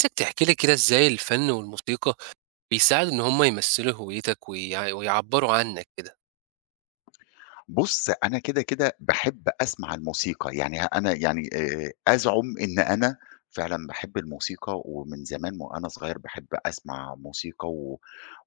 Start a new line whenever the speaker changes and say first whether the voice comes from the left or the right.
right: عايزك تحكي لي كده إزاي الفن والموسيقى بيساعدوا إن هم يمثّلوا هويتك ويعبّروا عنّك كده؟
left: بُص، أنا كده باحب أسمع الموسيقى، يعني أنا يعني أزعم إن أنا فعلًا باحب الموسيقى ومن زمان وأنا صغير باحب أسمع موسيقى و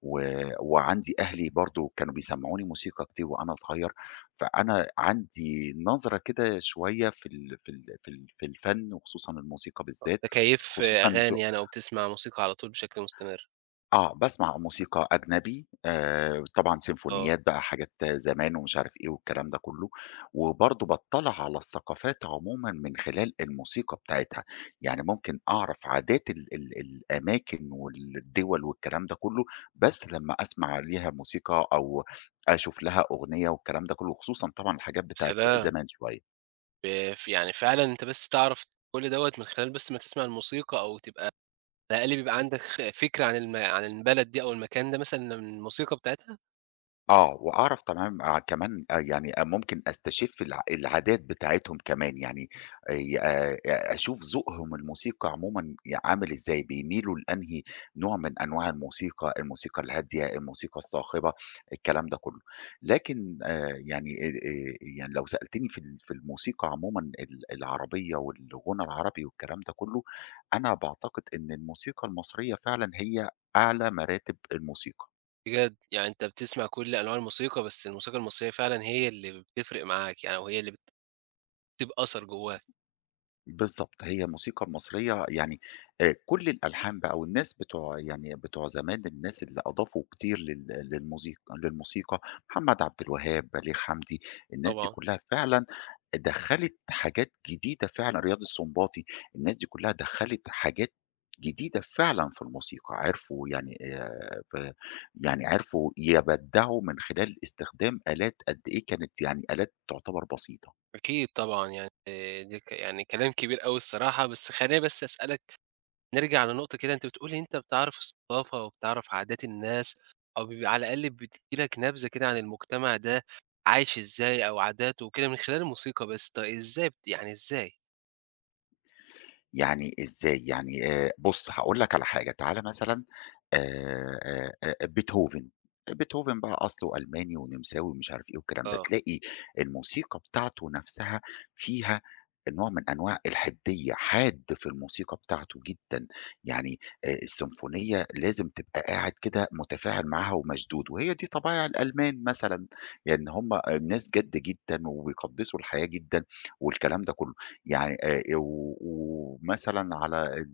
left: و وعندي أهلي برضه كانوا بيسمعوني موسيقى كتير وأنا صغير، فأنا عندي نظرة كده شوية في الفن وخصوصًا الموسيقى بالذات.
right: أنت كيّف
left: خصوصًا ذو
right: أغاني يعني أو بتسمع موسيقى على طول بشكل مستمر؟
left: آه، باسمع موسيقى أجنبي، طبعًا
right: آه،
left: سيمفونيات بقى، حاجات زمان ومش عارف إيه والكلام ده كله، وبرضه باطّلع على الثقافات عمومًا من خلال الموسيقى بتاعتها، يعني ممكن أعرف عادات ال الأماكن والدول والكلام ده كله، بس لمّا أسمع ليها موسيقى أو أشوف لها أغنية والكلام ده كله، خصوصًا طبعًا الحاجات بتاعة
right: سلام!
left: زمان شوية.
right: ب ف يعني فعلًا أنت بس تعرف كل دوّة من خلال بس ما تسمع الموسيقى أو تبقى على الأقل بيبقى عندك فكرة عن البلد دي أو المكان ده مثلًا من الموسيقى بتاعتها؟
left: آه وأعرف تمام، آه كمان، ممكن أستشِف العادات بتاعتهم كمان، يعني ي أشوف ذوقهم الموسيقى عمومًا عامل إزاي، بيميلوا لأنهي نوع من أنواع الموسيقى، الموسيقى الهادية، الموسيقى الصاخبة، الكلام ده كُلّه. لكن يعني لو سألتني في الموسيقى عمومًا، العربية والغنى العربي والكلام ده كُلّه، أنا باعتقد إن الموسيقى المصرية فعلًا هي أعلى مراتب الموسيقى.
right: بجد! يعني أنت بتسمع كل أنواع الموسيقى، بس الموسيقى المصرية فعلًا هي اللي بتفرق معاك يعني وهي اللي بتسيب أثر جوّاك.
left: بالضبط، هي الموسيقى المصرية يعني كل الألحان بقى، والناس بتوع يعني بتوع زمان، الناس اللي أضافوا كتير لل للموسيق للموسيقى: محمد عبد الوهاب، بليغ حمدي، الناس دي
right: طبعًا.
left: كلّها فعلًا دخّلت حاجات جديدة فعلًا، رياض السنباطي، الناس دي كلّها دخّلت حاجات جديدة فعلًا في الموسيقى، عرفوا يعني ب يعني عرفوا يبدّعوا من خلال استخدام آلات قد إيه كانت، يعني آلات تعتبر بسيطة.
right: أكيد طبعًا، يعني دي يعني كلام كبير أوي الصراحة، بس خلّيني بس أسألك نرجع لنقطة كده، أنت بتقول أنت بتعرف الثقافة وبتعرف عادات الناس، أو بيبقى على الأقل بتدّي لك نبذة كده عن المجتمع ده عايش إزاي أو عاداته وكده من خلال الموسيقى بس، طَب إزاي يعني إزاي؟
left: يعني إزاي؟ يعني بُص هاقول لك على حاجة، تعالَ مثلًا، بيتهوفن. بيتهوفن بقى أصله ألماني ونمساوي ومش عارف إيه والكلام ده،
right: آه،
left: تلاقي الموسيقى بتاعته نفسها فيها نوع من أنواع الحدية، حاد في الموسيقى بتاعته جدًا، يعني السيمفونية لازم تبقى قاعد كده متفاعل معاها ومشدود، وهي دي طبايع الألمان مثلًا، يعني هُم ناس جَد جدًا، وبيقدّسوا الحياة جدًا والكلام ده كله. يعني و ومثلًا على ال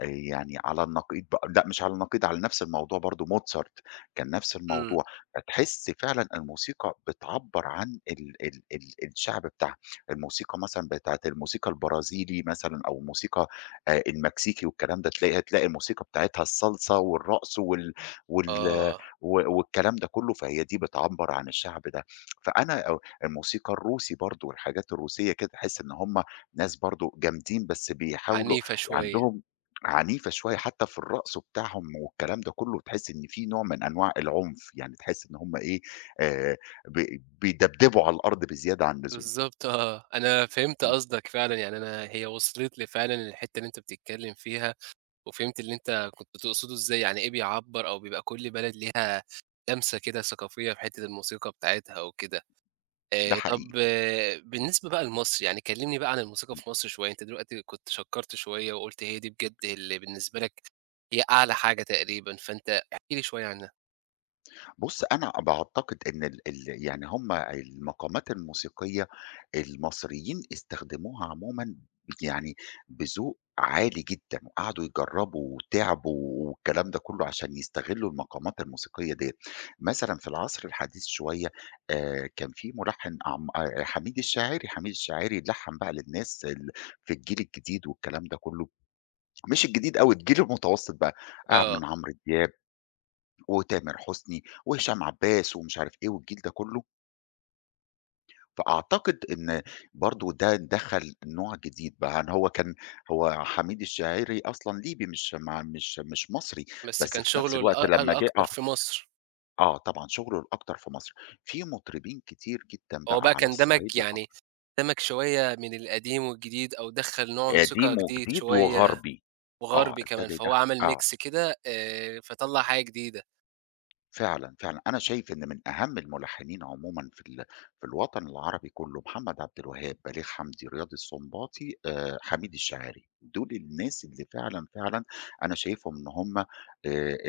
left: يعني على النقيض بقى، لأ مش على النقيض، على نفس الموضوع برضه موتسارت، كان نفس
right: إمم،
left: الموضوع، فتحس فعلًا الموسيقى بتعبّر عن ال الشعب بتاعها. الموسيقى مثلًا بتاعة الموسيقى البرازيلي مثلًا، أو الموسيقى المكسيكي والكلام ده، تلاقي، هتلاقي الموسيقى بتاعتها الصلصة والرقص وال
right: آه،
left: والكلام ده كله، فهي دي بتعبّر عن الشعب ده. فأنا، أو الموسيقى الروسي برضه والحاجات الروسية كده، تحس إن هُم ناس برضه جامدين بس بيحاولوا،
right: عنيفة شوية،
left: عندهم عنيفة شوية حتى في الرقص بتاعهم والكلام ده كله، تحس إن في نوع من أنواع العنف، يعني تحس إن هم إيه، آآ، ب بيدبدبوا على الأرض بزيادة عن اللزوم.
right: بالضبط آه، أنا فهمت
left: إمم،
right: قصدك فعلًا، يعني أنا هي وصلت لي فعلًا الحتة اللي أنت بتتكلم فيها. وفهمت اللي أنت كنت تقصده إزاي، يعني إيه بيعبّر أو بيبقى كل بلد ليها لمسة كده ثقافية في حتّة الموسيقى بتاعتها وكده.
left: ده
right: طب
left: حقيقي.
right: آه، بالنسبة بقى لمصر، يعني كلّمني بقى عن الموسيقى في مصر شوية، أنت دلوقتي كنت شكّرت شوية وقُلت هي دي بجد اللي بالنسبة لك هي أعلى حاجة تقريبًا، فأنت احكِ لي شوية عنها.
left: بُص، أنا باعتقد إن ال ال يعني هم المقامات الموسيقية المصريين استخدموها عمومًا يعني بذوق عالي جدًا، وقعدوا يجربوا وتعبوا والكلام ده كله عشان يستغلوا المقامات الموسيقية ديّة. مثلًا في العصر الحديث شوية، كان في ملحن عم حميد الشاعري. حميد الشاعري لحّن بقى للناس، في الجيل الجديد والكلام ده كله، مش الجديد أوي، الجيل المتوسط بقى، آه، من
right: آه،
left: عمرو دياب وتامر حسني وهشام عباس ومش عارف إيه والجيل ده كله. فأعتقد إن برضه ده دخّل نوع جديد بقى. يعني هو حميد الشاعري أصلًا ليبي مش ما مش مش مصري،
right: بس
left: بس
right: كان
left: في نفس
right: شغله
left: الوقت لمّا جه،
right: الأكتر
left: آه،
right: في مصر،
left: آه طبعًا شغله الأكتر في مصر، في مطربين كتير جدًا
right: هو
left: بقى
right: بقى
left: على
right: كان
left: الصعيد
right: دمج
left: الأك
right: يعني دمج شوية من القديم والجديد أو دخّل نوع موسيقى
left: قديم
right: جديد
left: وجديد
right: شوية.
left: وغربي، آه،
right: وغربي كمان،
left: ابتدى
right: فهو
left: يدخّل،
right: عمل
left: آه.
right: mix كده، فطلّع حاجة جديدة،
left: فعلًا، فعلًا. أنا شايف إن من أهم الملحّنين عمومًا في الوطن العربي كُلّه محمد عبد الوهاب، بليغ حمدي، رياض السنباطي، حميد الشاعري. دول الناس اللي فعلًا، فعلًا أنا شايفهم إن هم،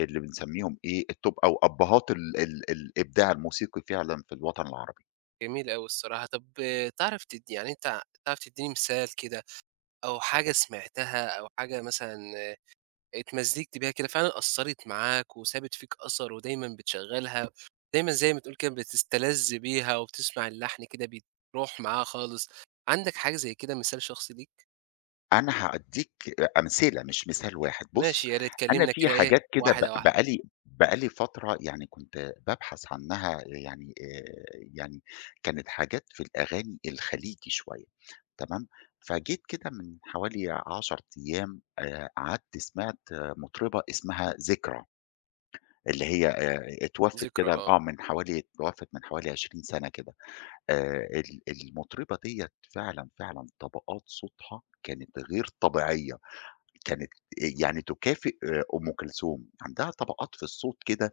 left: اللي بنسمّيهم إيه، التوب أو أبّهات ال ال الإبداع الموسيقي فعلًا في الوطن العربي.
right: جميل أوي الصراحة. طب آه، تعرف يعني أنت تعرف تدّيني مثال كده أو حاجة سمعتها أو حاجة مثلًا آه، اتمزجت بيها كده فعلًا أثّرت معاك وسابت فيك أثر ودايمًا بتشغّلها، دايمًا زي ما تقول كده بتستلذ بيها وبتسمع اللحن كده بيروح معاه خالص، عندك حاجة زي كده مثال شخصي ليك؟
left: أنا هادّيك أمثلة، مش مثال واحد. بُص،
right: ماشي، يا ريت
left: أنا
right: كلّمنا
left: في
right: كده إيه
left: حاجات كده
right: واحدة،
left: ب
right: واحدة.
left: بقى لي بقى لي فترة يعني كنت بابحث عنها، يعني يعني كانت حاجات في الأغاني الخليجي شوية، تمام. فجيت كده من حوالي 10 أيام، قعدت سمعت، آه، مطربة اسمها ذكرى، اللي هي اتوفت
right: ذكرى
left: كده،
right: آه.
left: من حوالي 20 سنة كده. ال المطربة ديّة فعلًا، فعلًا طبقات صوتها كانت غير طبيعية. كانت يعني تكافئ أم كلثوم، عندها طبقات في الصوت كده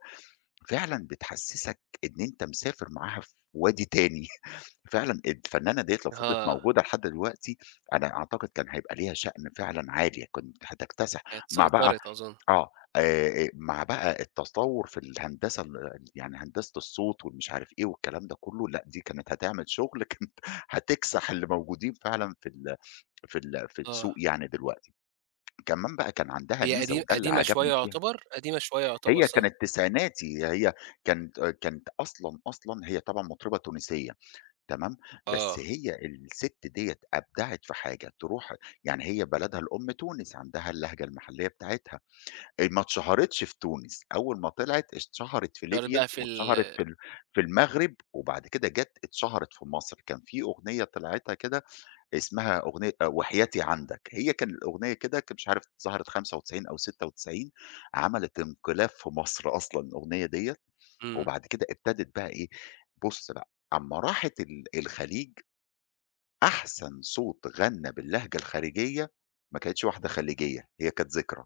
left: فعلًا بتحسّسك إن أنت مسافر معاها في وادي تاني. فعلًا الفنانة ديّة لو فضلت
right: آه،
left: موجودة لحد دلوقتي، أنا أعتقد كان هيبقى ليها شأن فعلًا عالي، كنت هتكتسح
right: كانت
left: مع بقى،
right: سيطرت أظن.
left: آه، مع بقى التطوّر في الهندسة، يعني هندسة الصوت والمش عارف إيه والكلام ده كلّه، لأ دي كانت هتعمل شغل. كانت هتكسح اللي موجودين فعلًا في
right: آه.
left: السوق يعني دلوقتي. كمان بقى كان عندها
right: هي
left: ميزة وده اللي
right: قديمة شوية
left: عجبني فيها.
right: يعتبر، قديمة شوية يعتبر
left: هي
right: صح؟
left: كانت تسعيناتي. هي كانت كانت أصلًا، أصلًا هي طبعًا مطربة تونسية، تمام. بس
right: آه،
left: هي السِت ديّة أبدعت في حاجة، تروح، يعني هي بلدها الأم تونس، عندها اللهجة المحلية بتاعتها، ما اتشهرتش في تونس. أول ما طلعت اتشهرت في
right: اشتهرت
left: ليبيا،
right: بقى في
left: واتشهرت
right: ال
left: في المغرب، وبعد كده جات اتشهرت في مصر. كان في أغنية طلعتها كده اسمها أغنية وحياتي عندك. هي كان الأغنية كده، مش عارف ظهرت 95 أو 96، عملت انقلاب في مصر أصلًا الأغنية ديّة.
right: إمم،
left: وبعد كده ابتدت بقى إيه. بُص بقى، أمّا راحت الخليج، أحسن صوت غنّى باللهجة الخارجية ما كانتش واحدة خليجية، هي كانت ذكرى.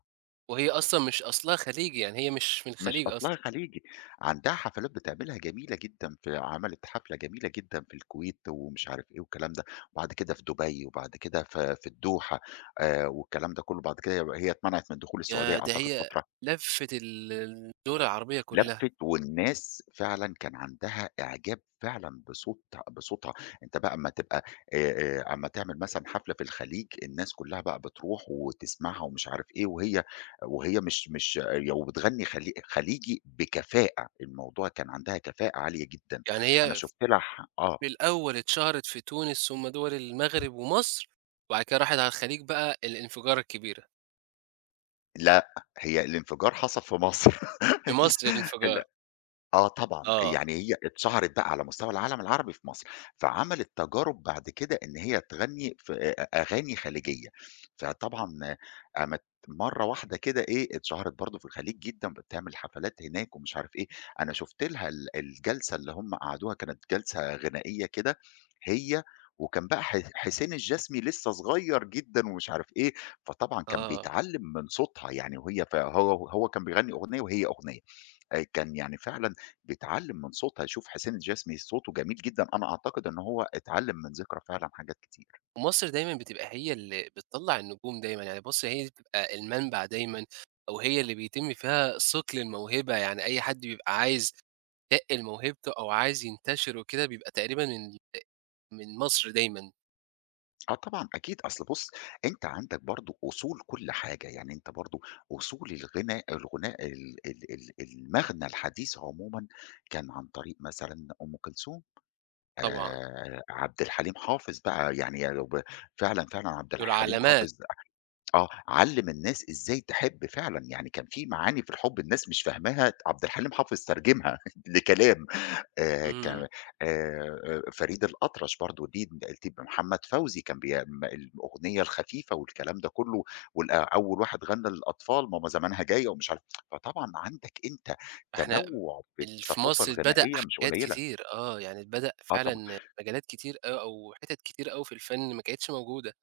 right: وهي أصلًا مش أصلها خليجي، يعني هي مش من
left: مش
right: الخليج
left: أصلها
right: أصلًا،
left: خليجي. عندها حفلات بتعملها جميلة جدًا، في، عملت حفلة جميلة جدًا في الكويت ومش عارف إيه والكلام ده، وبعد كده في دبي، وبعد كده في الدوحة، والكلام ده كله. بعد كده هي اتمنعت من دخول السعودية
right: ياه! ده
left: أعتقد
right: هي
left: فترة.
right: لفِّت الدول العربية كلّها،
left: لَفِّت، والناس فعلًا كان عندها إعجاب فعلًا بصوتها. أنت بقى أمّا تبقى، أمّا تعمل مثلًا حفلة في الخليج الناس كلّها بقى بتروح وتسمعها ومش عارف إيه، وهي وهي مش مش آه، وبتغني خليجي بكفاءة. الموضوع كان عندها كفاءة عالية جدًا.
right: يعني
left: أنا
right: هي
left: شُفت لها ح آه،
right: في الأول اتشهرت في تونس ثم دول المغرب ومصر، وبعد كده راحت على الخليج بقى الانفجارة الكبيرة،
left: لأ، هي الانفجار حصل في مصر.
right: في مصر
left: ال
right: الانفجار،
left: آه طبعًا،
right: آه،
left: يعني هي اتشهرت بقى على مستوى العالم العربي في مصر، فعملت تجارب بعد كده إن هي تغني في أ أ أغاني خليجية، فطبعًا قامت مرّة واحدة كده، إيه، اتشهرت برضه في الخليج جدًا، بتعمل حفلات هناك ومش عارف إيه. أنا شُفت لها الجلسة اللي هم قعدوها، كانت جلسة غنائية كده هي، وكان بقى حسين الجسمي لسه صغير جدًا ومش عارف إيه، فطبعًا كان
right: آه.
left: بيتعلّم من صوتها يعني، وهي ف هو هو كان بيغني أغنية وهي أغنية. كان يعني فعلًا بيتعلّم من صوتها، يشوف حسين الجسمي صوته جميل جدًا، أنا أعتقد إن هو اتعلّم من ذكرى فعلًا حاجات كتير.
right: مصر دايمًا بتبقى هي اللي بتطلّع النجوم دايمًا، يعني مصر هي اللي بتبقى المنبع دايمًا، أو هي اللي بيتم فيها صقل الموهبة، يعني أي حد بيبقى عايز يتقّل موهبته أو عايز ينتشر وكده بيبقى تقريبًا من مصر دايمًا.
left: آه طبعًا أكيد. أصل بُص، أنت عندك برضه أصول كل حاجة، يعني أنت برضه أصول الغناء، الغناء ال ال ال المغنى الحديث عمومًا كان عن طريق مثلًا أم كلثوم،
right: طبعًا،
left: عبد الحليم حافظ بقى، يعني لو ب، فعلًا، فعلًا عبد
right: دول
left: الحليم
right: علامات،
left: حافظ، آه، علّم الناس إزاي تحب فعلًا، يعني كان في معاني في الحب الناس مش فاهماها عبد الحليم حافظ ترجمها لكلام، ك
right: إمم،
left: فريد الأطرش برضه ليه التيب. محمد فوزي كان بي م الأغنية الخفيفة والكلام ده كله، آه، أول واحد غنى للأطفال ماما زمانها جاية ومش عارف، فطبعًا عندك أنت
right: فإحنا
left: تنوع في
right: في
left: الثقافة
right: مصر اتبدأ
left: الغنائية مش
right: حاجات
left: قليلة.
right: كتير، آه، يعني اتبدأ
left: آه طبعًا.
right: فعلًا مجالات كتير أو حِتَت كتير أوي في الفن ما كانتش موجودة،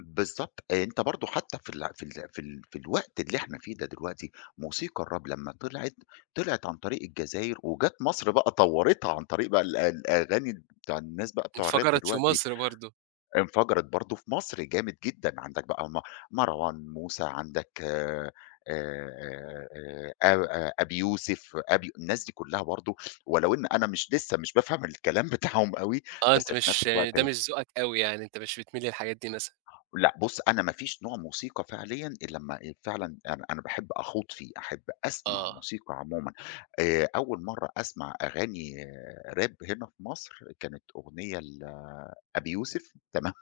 left: بالضبط. أنت برضه حتى في الوقت اللي إحنا فيه ده دلوقتي، موسيقى الراب لمّا طلعت، طلعت عن طريق الجزاير وجات مصر بقى طوّرتها عن طريق بقى الأغاني بتاع الناس بقى بتوع الراب
right: انفجرت في
left: دلوقتي.
right: مصر برضه،
left: انفجرت برضه في مصر جامد جدًا، عندك بقى مروان موسى، عندك أ أبي يوسف. الناس دي كلّها برضه، ولو إن أنا مش بافهم الكلام بتاعهم أوي،
right: آه،
left: بس
right: أنت
left: في
right: مش
left: نفس الوقت،
right: ده مش ذوقك أوي يعني، أنت مش بتميل للحاجات دي مثلًا،
left: لأ بُص، أنا ما فيش نوع موسيقى فعليًا إلا لمّا فعلًا أنا باحب أخوض فيه، أحب أسمع
right: آه.
left: موسيقى عمومًا. أول مرّة أسمع أغاني، آه، راب هنا في مصر كانت أغنية لأبي يوسف، تمام.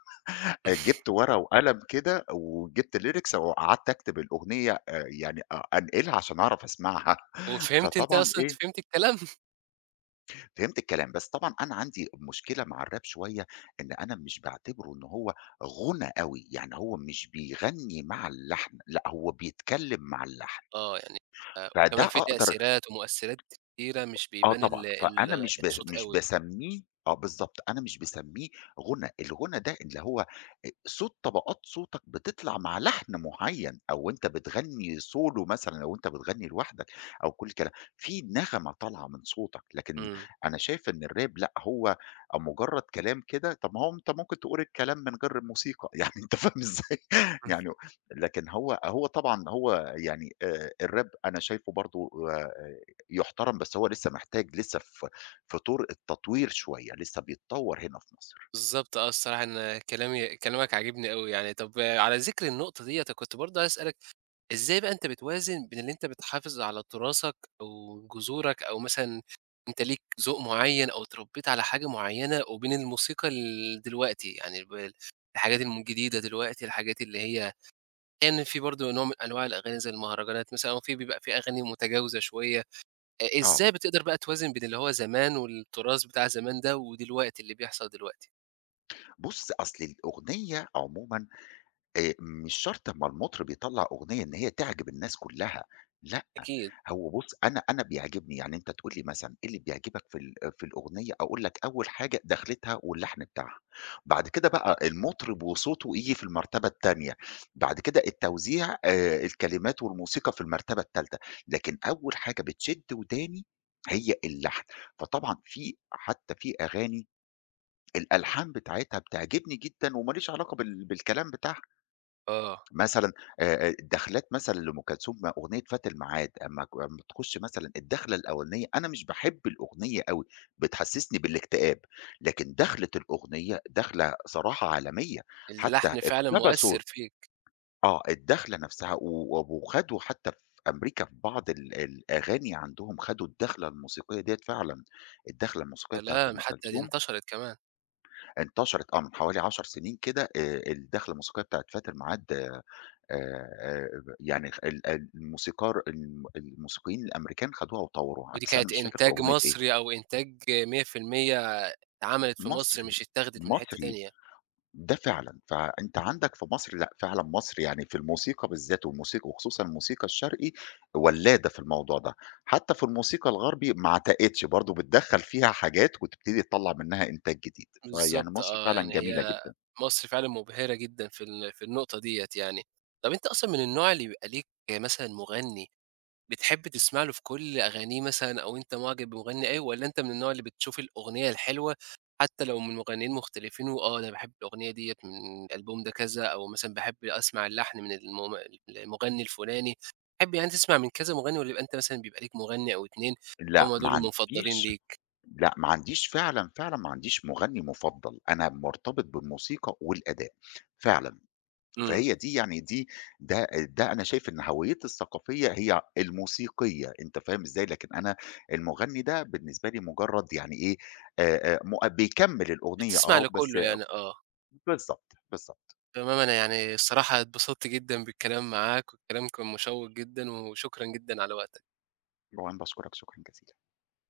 left: جِبت ورقة وقلم كده وجِبت lyrics وقعدت أكتب الأغنية، يعني أ أنقلها عشان أعرف أسمعها.
right: وفهمت أنتِ
left: فطبعًا
right: أصلًا أنتِ
left: إيه،
right: فهمتِ الكلام؟
left: فهمت الكلام. بس طبعًا أنا عندي مشكلة مع الراب شوية، إن أنا مش باعتبره إن هو غُنى أوي، يعني هو مش بيغني مع اللحن، لأ هو بيتكلم مع اللحن.
right: آه، يعني
left: فده
right: وكمان في
left: أقدر،
right: تأثيرات ومؤثِّرات كتيرة مش
left: آه
right: بيبان
left: طبعًا،
right: ال
left: فأنا
right: ال
left: مش ب
right: الصوت
left: مش
right: أوي.
left: باسمّيه، آه بالضبط، أنا مش باسمّيه غُنى. الغُنى ده اللي هو أ صوت طبقات صوتك بتطلع مع لحن معيّن، أو أنت بتغنّي solo مثلًا لو أنت بتغنّي لوحدك، أو كل كلام، في نغمة طالعة من صوتك. لكن
right: إمم،
left: أنا شايف إن الراب لأ، هو مجرّد كلام كده، طب ما هو أنت ممكن تقول الكلام من غير الموسيقى. يعني أنت فاهم إزاي؟
right: إمم،
left: يعني لكن هو طبعًا هو يعني، الراب أنا شايفه برضه يُحترم، بس هو لسه محتاج، لسه في طور التطوير شوية، لسه بيتطوّر هنا في مصر.
right: بالضبط آه، الصراحة أنا كلامي كلامك عاجبني أوي يعني. طب آه، على ذِكر النقطة ديّة، أنا كنت برضه عايز أسألك إزاي بقى أنت بتوازن بين اللي أنت بتحافظ على تراثك أو جذورك أو مثلًا أنت ليك ذوق معيّن أو اتربّيت على حاجة معيّنة وبين الموسيقى دلوقتي، يعني الحاجات الجديدة دلوقتي، الحاجات اللي هي كان في برضه نوع من أنواع الأغاني زي المهرجانات مثلًا وفي بيبقى في أغاني متجاوزة شوية،
left: آه،
right: إزاي بتقدر بقى توازن بين اللي هو زمان والتراث بتاع زمان ده ودلوقتي اللي بيحصل دلوقتي؟
left: بُص أصل الأغنية عمومًا مش شرط أمّا المُطرب يطلّع أغنية إن هي تعجب الناس كُلّها، لأ.
right: أكيد،
left: هو بُص، أنا بيعجبني، يعني أنت تقول لي مثلًا إيه اللي بيعجبك في الأغنية، أقول لك أول حاجة دخلتها واللحن بتاعها، بعد كده بقى المُطرب وصوته ييجي في المرتبة التانية، بعد كده التوزيع، الكلمات والموسيقى في المرتبة التالتة. لكن أول حاجة بتشد وداني هي اللحن. فطبعًا في حتى في أغاني الألحان بتاعتها بتعجبني جدًا وما ليش علاقة بالكلام بتاعها.
right: آه،
left: مثلًا دخلات مثلًا لأم كلثوم، ما أغنية فات الميعاد، أمّا، ك أمّا تخش مثلًا الدخلة الأولانية، أنا مش باحب الأغنية أوي، بتحسسني بالاكتئاب. لكن دخلة الأغنية دخلة صراحة عالمية، حتى
right: اللحن فعلًا
left: اقتبسوا،
right: مؤثّر فيك،
left: آه، الدخلة نفسها و و- وخدوا. حتى في أمريكا في بعض الأغاني عندهم خدوا الدخلة الموسيقية ديّة فعلًا، الدخلة الموسيقية بتاعة
right: سلام!
left: أم
right: حتى دي
left: كلثوم
right: انتشرت كمان،
left: انتشرت، آه، من حوالي 10 سنين كده، الدخلة الموسيقية بتاعة فات الميعاد، آآ، يعني خ ال ال الموسيقار الم الموسيقيين الأمريكان خدوها وطوّروها،
right: ودي
left: بس أنا
right: كانت
left: مش فاكر في
right: إنتاج
left: أغنية إيه.
right: مصري أو إنتاج 100% اتعملت في مصر
left: مصري،
right: مش اتاخدت من حتّة
left: مصري.
right: تانية.
left: ده فعلًا. فأنت عندك في مصر، لأ، فعلًا مصر يعني في الموسيقى بالذات والموسيقى وخصوصًا الموسيقى الشرقي ولّادة في الموضوع ده، حتى في الموسيقى الغربي ما عتقتش برضه بتدخّل فيها حاجات وتبتدي تطلّع منها إنتاج جديد، فيعني
right: بالضبط
left: مصر
right: آه،
left: فعلًا
right: يعني
left: جميلة
right: هي
left: جدًا.
right: مصر فعلًا مبهرة جدًا في النقطة ديّة يعني. طَب أنت أصلًا من النوع اللي بيبقى ليك مثلًا مغني بتحب تسمع له في كل أغانيه مثلًا أو أنت معجب بمغني أوي والّا أنت من النوع اللي بتشوف الأغنية الحلوة حتى لو من مغنيين مختلفين وآه، أنا باحب الأغنية ديّة من الألبوم ده كذا أو مثلًا باحب أسمع اللحن من المغني الفلاني، تحب يعني تسمع من كذا مغني والّا يبقى أنت مثلًا بيبقى ليك مغني أو 2
left: لأ،
right: هم
left: ما
right: دول المفضلين
left: عنديش.
right: ليك؟
left: لأ، ما عنديش فعلًا، فعلًا ما عنديش مغني مُفضّل. أنا مرتبط بالموسيقى والأداء فعلًا،
right: إمم،
left: فهي دي يعني دي ده ده أنا شايف إن هويّتي الثقافية هي الموسيقية، أنت فاهم إزاي؟ لكن أنا المغني ده بالنسبة لي مجرّد يعني إيه، مؤ بيكمّل الأغنية،
right: بتسمع
left: آه، بس.
right: لكله يعني آه،
left: بالضبط، بالضبط.
right: تمام أنا يعني الصراحة اتبسطت جدًا بالكلام معاك والكلام كان مشوّق جدًا وشكرًا جدًا على وقتك.
left: وأنا باشكرك شكرًا جزيلًا.